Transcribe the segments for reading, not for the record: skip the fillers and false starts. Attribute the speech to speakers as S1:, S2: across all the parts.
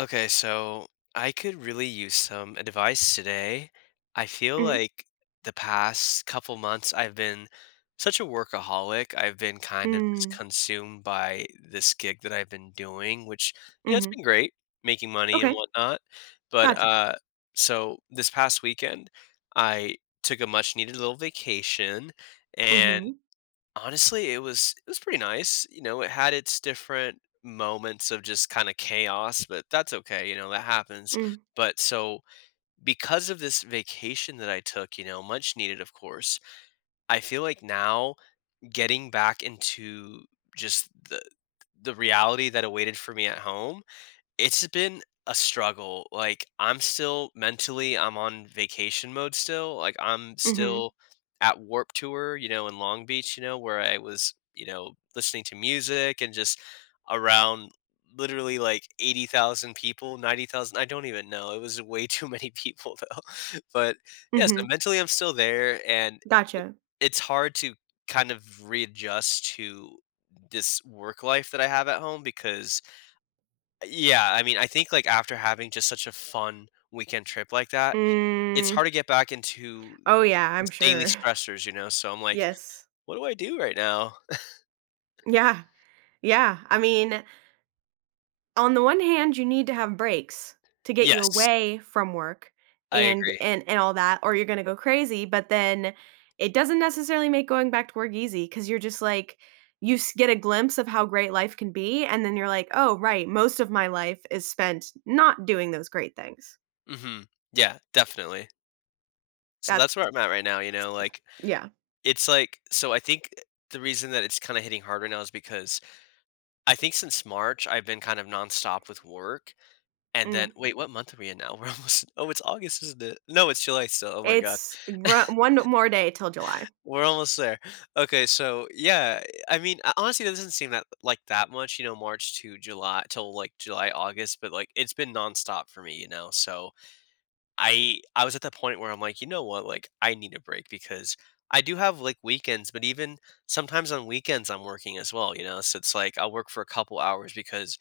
S1: Okay, so I could really use some advice today. I feel
S2: Mhm.
S1: like the past couple months I've been such a workaholic. I've been kind of just
S2: Mm,
S1: consumed by this gig that I've been doing, which, you know, it's
S2: mhm.
S1: been great making money and
S2: Okay,
S1: whatnot. But
S2: gotcha.
S1: uh, so this past weekend, I took a much needed little vacation and
S2: Mhm.
S1: honestly, it was pretty nice, you know, it had its different moments of just kinda chaos, but that's okay, you know, that happens.
S2: Mm,
S1: But so, because of this vacation that I took, you know, much needed, of course, I feel like now getting back into just the reality that awaited for me at home, it's been a struggle. Like, I'm still mentally, I'm on vacation mode still. Like, I'm
S2: mhm,
S1: still at Warped Tour, you know, in Long Beach, you know, where I was, you know, listening to music and just around literally, like, 80,000 people, 90,000, I don't even know, it was way too many people though, but yeah, so
S2: mhm.
S1: mentally I'm still there, and it
S2: Gotcha.
S1: it's hard to kind of readjust to this work life that I have at home because yeah, I mean, I think, like, after having just such a fun weekend trip like that, it's
S2: Mm.
S1: hard to get back into
S2: Oh, yeah, I'm
S1: daily
S2: sure.
S1: stressors, you know? So I'm like,
S2: Yes.
S1: "What do I do right now?"
S2: Yeah, yeah. I mean, on the one hand, you need to have breaks to get you
S1: Yes,
S2: away from work
S1: I
S2: and
S1: agree.
S2: and and all that, or you're gonna go crazy, but then it doesn't necessarily make going back to work easy because 'cause you're just like you s get a glimpse of how great life can be, and then you're like, "Oh, right, most of my life is spent not doing those great things."
S1: Mhm. Yeah, definitely. So
S2: That
S1: that's where I'm at right now, you know? Like,
S2: yeah.
S1: it's like, so I think the reason that it's kinda hitting harder now is because I think since March, I've been kind of nonstop with work, and then,
S2: Mm.
S1: wait, what month are we in now? We're almost, oh, it's August, isn't it? No, it's July still, oh my god.
S2: It's ru one more day till July.
S1: We're almost there. Okay, so yeah, I mean, honestly, that doesn't seem that like that much, you know, March to July, till like July, August, but like it's been nonstop for me, you know. So I was at the point where I'm like, you know what, like I need a break because I do have like weekends, but even sometimes on weekends I'm working as well, you know. So it's like I'll work for a couple hours because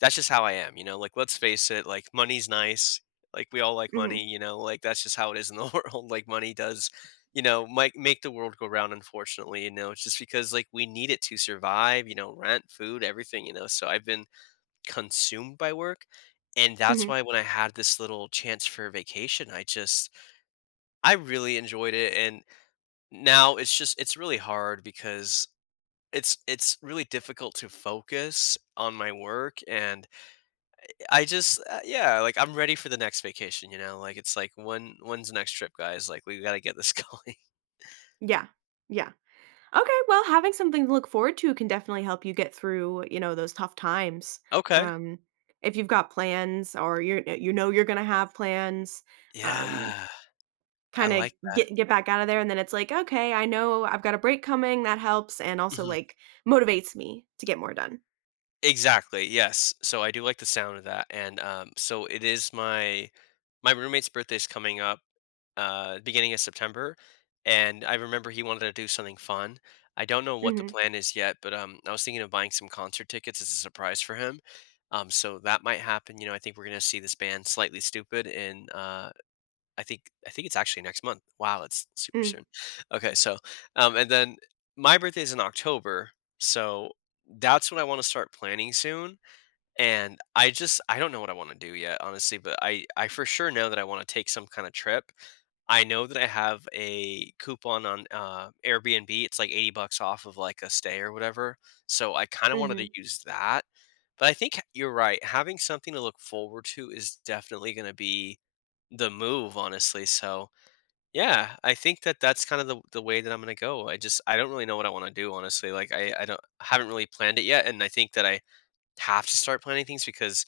S1: that's just how I am, you know, like, let's face it, like, money's nice, like, we all like money,
S2: Mhm,
S1: you know, like, that's just how it is in the world, like, money does, you know, make the world go round, unfortunately, you know, it's just because, like, we need it to survive, you know, rent, food, everything, you know, so I've been consumed by work, and that's
S2: mhm.
S1: why when I had this little chance for vacation, I just I really enjoyed it, and now it's just, it's really hard because it's really difficult to focus on my work, and I just yeah, like I'm ready for the next vacation, you know? Like it's like, when when's the next trip, guys? Like we got to get this going.
S2: Yeah, yeah. Okay, well, having something to look forward to can definitely help you get through, you know, those tough times.
S1: Okay.
S2: Um, if you've got plans or you're you know you're gonna have plans, um
S1: Yeah. I
S2: kinda
S1: like that.
S2: get back out of there, and then it's like, "Okay, I know I've got a break coming," that helps, and also,
S1: Mm-hmm.
S2: like, motivates me to get more done.
S1: Exactly, yes. So I do like the sound of that, and, so it is my my roommate's birthday is coming up, beginning of September, and I remember he wanted to do something fun. I don't know what the
S2: Mhm,
S1: plan is yet, but, I was thinking of buying some concert tickets as a surprise for him, so that might happen, you know, I think we're gonna see this band Slightly Stupid in, I think it's actually next month. Wow, it's super
S2: mm,
S1: soon. Okay, so, and then my birthday is in October, so that's when I want to start planning soon. And I just I don't know what I want to do yet, honestly. But I for sure know that I want to take some kind of trip. I know that I have a coupon on Airbnb. It's like 80 bucks off of like a stay or whatever. So I kind of wanted
S2: mhm.
S1: to use that. But I think you're right. Having something to look forward to is definitely going to be the move, honestly. So yeah, I think that that's kind of the way that I'm gonna go. I just I don't really know what I want to do, honestly. Like I don't haven't really planned it yet, and I think that I have to start planning things because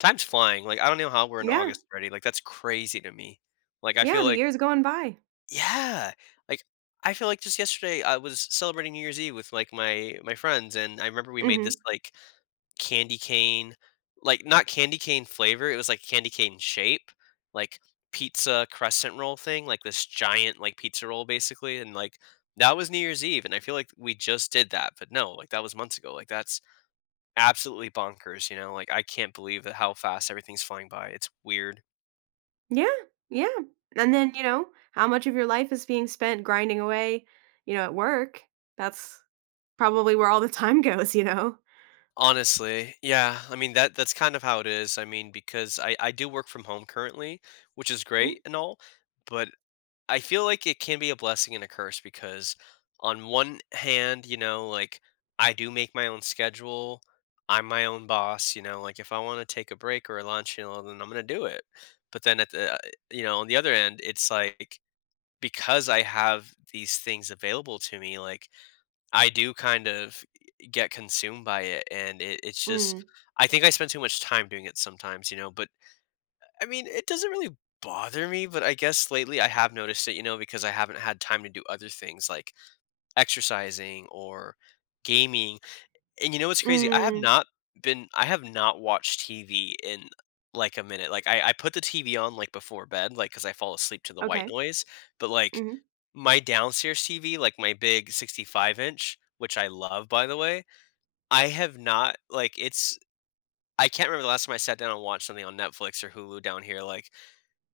S1: time's flying. Like I don't know how we're in
S2: Yeah,
S1: August already. Like that's crazy to me. Like I
S2: yeah,
S1: feel
S2: the
S1: like,
S2: year's going by.
S1: yeah, like I feel like just yesterday I was celebrating New Year's Eve with like my friends, and I remember we made this
S2: Mhm.
S1: like candy cane, like not candy cane flavor, it was like candy cane shape, like pizza crescent roll thing, like this giant, like, pizza roll, basically, and like, that was New Year's Eve, and I feel like we just did that, but no, like, that was months ago, like, that's absolutely bonkers, you know, like, I can't believe that how fast everything's flying by, it's weird.
S2: Yeah, yeah, and then, you know, how much of your life is being spent grinding away, you know, at work? That's Probably where all the time goes, you know?
S1: Honestly, yeah, I mean, that that's kind of how it is, I mean, because I do work from home currently, which is
S2: Mm,
S1: great and all, but I feel like it can be a blessing and a curse because on one hand, you know, like I do make my own schedule. I'm my own boss, you know, like if I want to take a break or a lunch, you know, then I'm going to do it. But then at the, you know, on the other end, it's like, because I have these things available to me, like I do kind of get consumed by it. And it's just,
S2: mm,
S1: I think I spend too much time doing it sometimes, you know, but I mean, it doesn't really bother me, but I guess lately I have noticed it, you know, because I haven't had time to do other things like exercising or gaming. And you know what's crazy?
S2: mm,
S1: I have not watched TV in like a minute. Like I put the TV on like before bed, like because I fall asleep to the white
S2: okay,
S1: noise. But like
S2: mhm,
S1: my downstairs TV, like my big 65 inch, which I love by the way, I have not, like, it's, I can't remember the last time I sat down and watched something on Netflix or Hulu down here. Like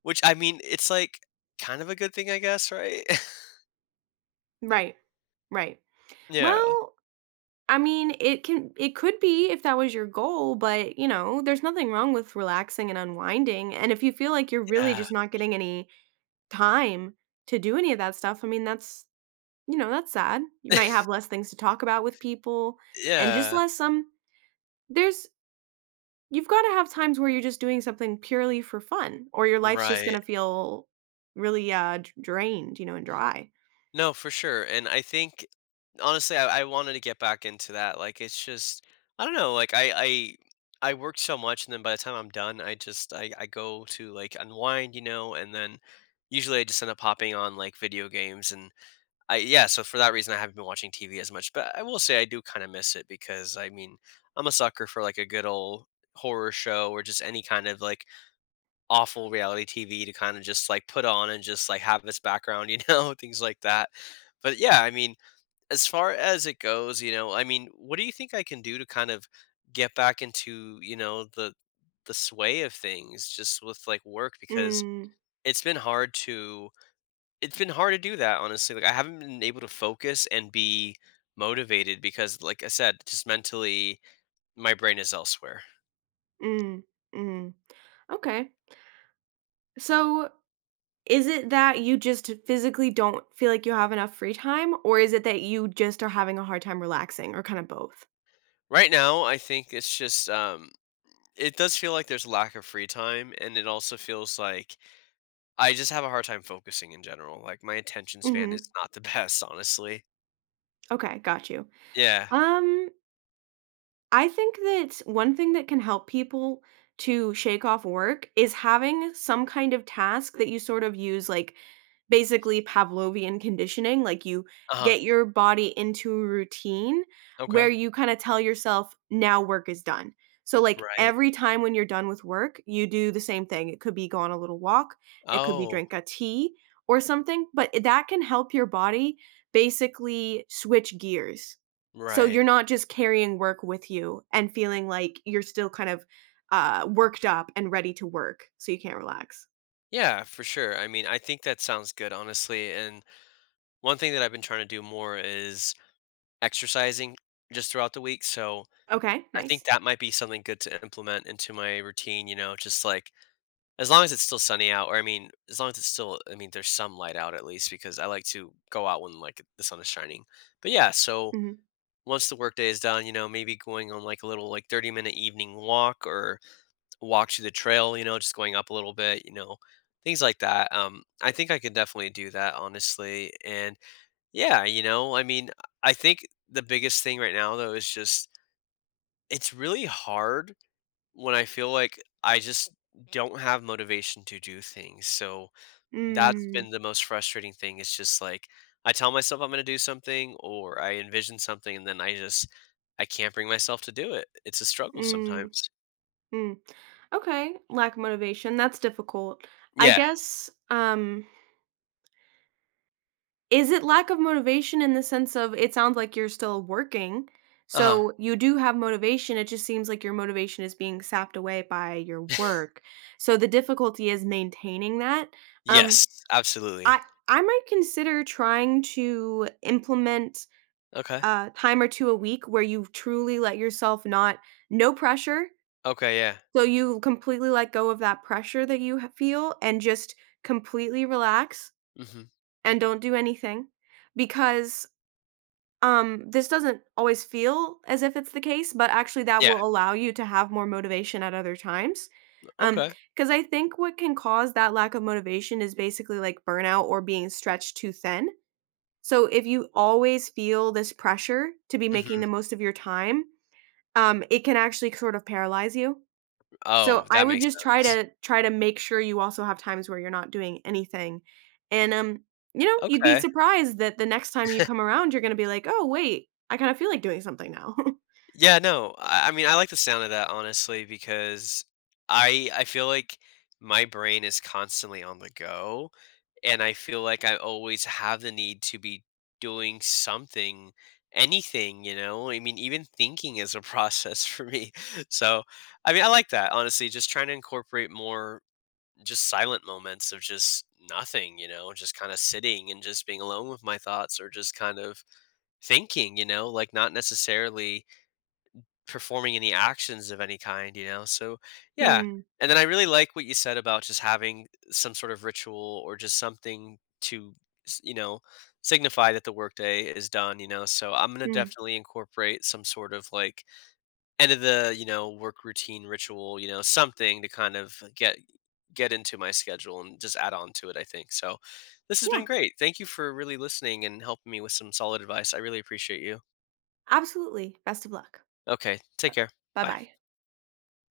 S1: which, I mean, it's like kind of a good thing, I guess, right?
S2: right, right.
S1: Yeah.
S2: Well, I mean, it could be if that was your goal, but, you know, there's nothing wrong with relaxing and unwinding, and if you feel like you're really
S1: Yeah.
S2: just not getting any time to do any of that stuff, I mean, that's sad. You might have less things to talk about with people and just
S1: Yeah.
S2: less, there's you've gotta have times where you're just doing something purely for fun, or your life's just
S1: Right.
S2: gonna feel really, d drained, you know, and dry.
S1: No, for sure, and I think honestly, I wanted to get back into that, like, it's just I don't know, like, I I work so much, and then by the time I'm done, I just I go to, like, unwind, you know, and then usually I just end up hopping on, like, video games and I yeah, so for that reason, I haven't been watching TV as much, but I will say I do kind of miss it because I mean, I'm a sucker for like a good old horror show or just any kind of like awful reality TV to kind of just like put on and just like have its background, you know, things like that. But yeah, I mean, as far as it goes, you know, I mean, what do you think I can do to kind of get back into, you know, the sway of things just with like work because
S2: Mm,
S1: it's been hard to it's been hard to do that, honestly, like, I haven't been able to focus and be motivated because, like I said, just mentally, my brain is elsewhere.
S2: mm, mm. Okay. So, is it that you just physically don't feel like you have enough free time, or is it that you just are having a hard time relaxing, or kinda both?
S1: Right now, I think it's just, um, it does feel like there's a lack of free time, and it also feels like I just have a hard time focusing in general, like, my attention span
S2: Mhm.
S1: is not the best, honestly.
S2: Okay, got you.
S1: Yeah.
S2: Um, I think that one thing that can help people to shake off work is having some kind of task that you sort of use, like, basically Pavlovian conditioning, like you
S1: Uh-huh.
S2: get your body into a routine where
S1: Okay.
S2: you kind of tell yourself, now work is done. So, like
S1: Right.
S2: every time when you're done with work, you do the same thing. It could be go on a little walk, it could be
S1: Oh,
S2: drink a tea or something, but that can help your body basically switch gears. So,
S1: right.
S2: you're not just carrying work with you and feeling like you're still kind of worked up and ready to work. So, you can't relax.
S1: Yeah, for sure, I mean, I think that sounds good, honestly, and one thing that I've been trying to do more is exercising just throughout the week, so
S2: Okay,
S1: I think
S2: nice.
S1: that might be something good to implement into my routine, you know, just like, as long as it's still sunny out, or I mean, as long as it's still, I mean, there's some light out at least because I like to go out when, like, the sun is shining. But yeah, so once the workday is done, you know, maybe going on, like, a little, like, 30-minute evening walk or walk to the trail, you know, just going up a little bit, you know, things like that, I think I could definitely do that, honestly, and yeah, you know, I mean, I think the biggest thing right now though is just, it's really hard when I feel like I just don't have motivation to do things. So that's
S2: Hmm.
S1: been the most frustrating thing. It's just like I tell myself I'm going to do something or I envision something and then I just I can't bring myself to do it. It's a struggle
S2: Mm,
S1: sometimes.
S2: mm. Okay, lack of motivation, that's difficult. I
S1: Yeah.
S2: guess, is it lack of motivation in the sense of it sounds like you're still working,
S1: Uh-huh.
S2: so you do have motivation, it just seems like your motivation is being sapped away by your work. So the difficulty is maintaining that. Um,
S1: Yes, absolutely.
S2: I I might consider trying to implement
S1: Okay.
S2: a time or two a week where you truly let yourself not no pressure.
S1: Okay, yeah.
S2: So you completely let go of that pressure that you h feel and just completely relax
S1: Mhm.
S2: and don't do anything because, this doesn't always feel as if it's the case, but actually that
S1: Yeah.
S2: will allow you to have more motivation at other times.
S1: Okay.
S2: Because I think what can cause that lack of motivation is basically like burnout or being stretched too thin. So if you always feel this pressure to be making
S1: Mhm.
S2: the most of your time, it can actually sort of paralyze you.
S1: Oh,
S2: So, I
S1: that
S2: would
S1: makes
S2: just try
S1: sense.
S2: to try to make sure you also have times where you're not doing anything, and, you know, you'd be
S1: Okay.
S2: surprised that the next time you come around, you're gonna be like, "Oh, wait, I kinda feel like doing something now."
S1: Yeah, no. I mean, I like the sound of that honestly because I feel like my brain is constantly on the go and I feel like I always have the need to be doing something, anything, you know? I mean, even thinking is a process for me. So, I mean, I like that honestly, just trying to incorporate more just silent moments of just nothing, you know, just kind of sitting and just being alone with my thoughts or just kind of thinking, you know, like not necessarily performing any actions of any kind, you know? So, yeah.
S2: Mm,
S1: And then I really like what you said about just having some sort of ritual or just something to, you know, signify that the workday is done, you know? So I'm going to
S2: mm.
S1: definitely incorporate some sort of like end of the, you know, work routine ritual, you know, something to kind of get into my schedule and just add on to it, I think. So this has
S2: Yeah,
S1: been great. Thank you for really listening and helping me with some solid advice. I really appreciate you.
S2: absolutely. Best of luck.
S1: Okay, take care. Bye.
S2: Bye-bye.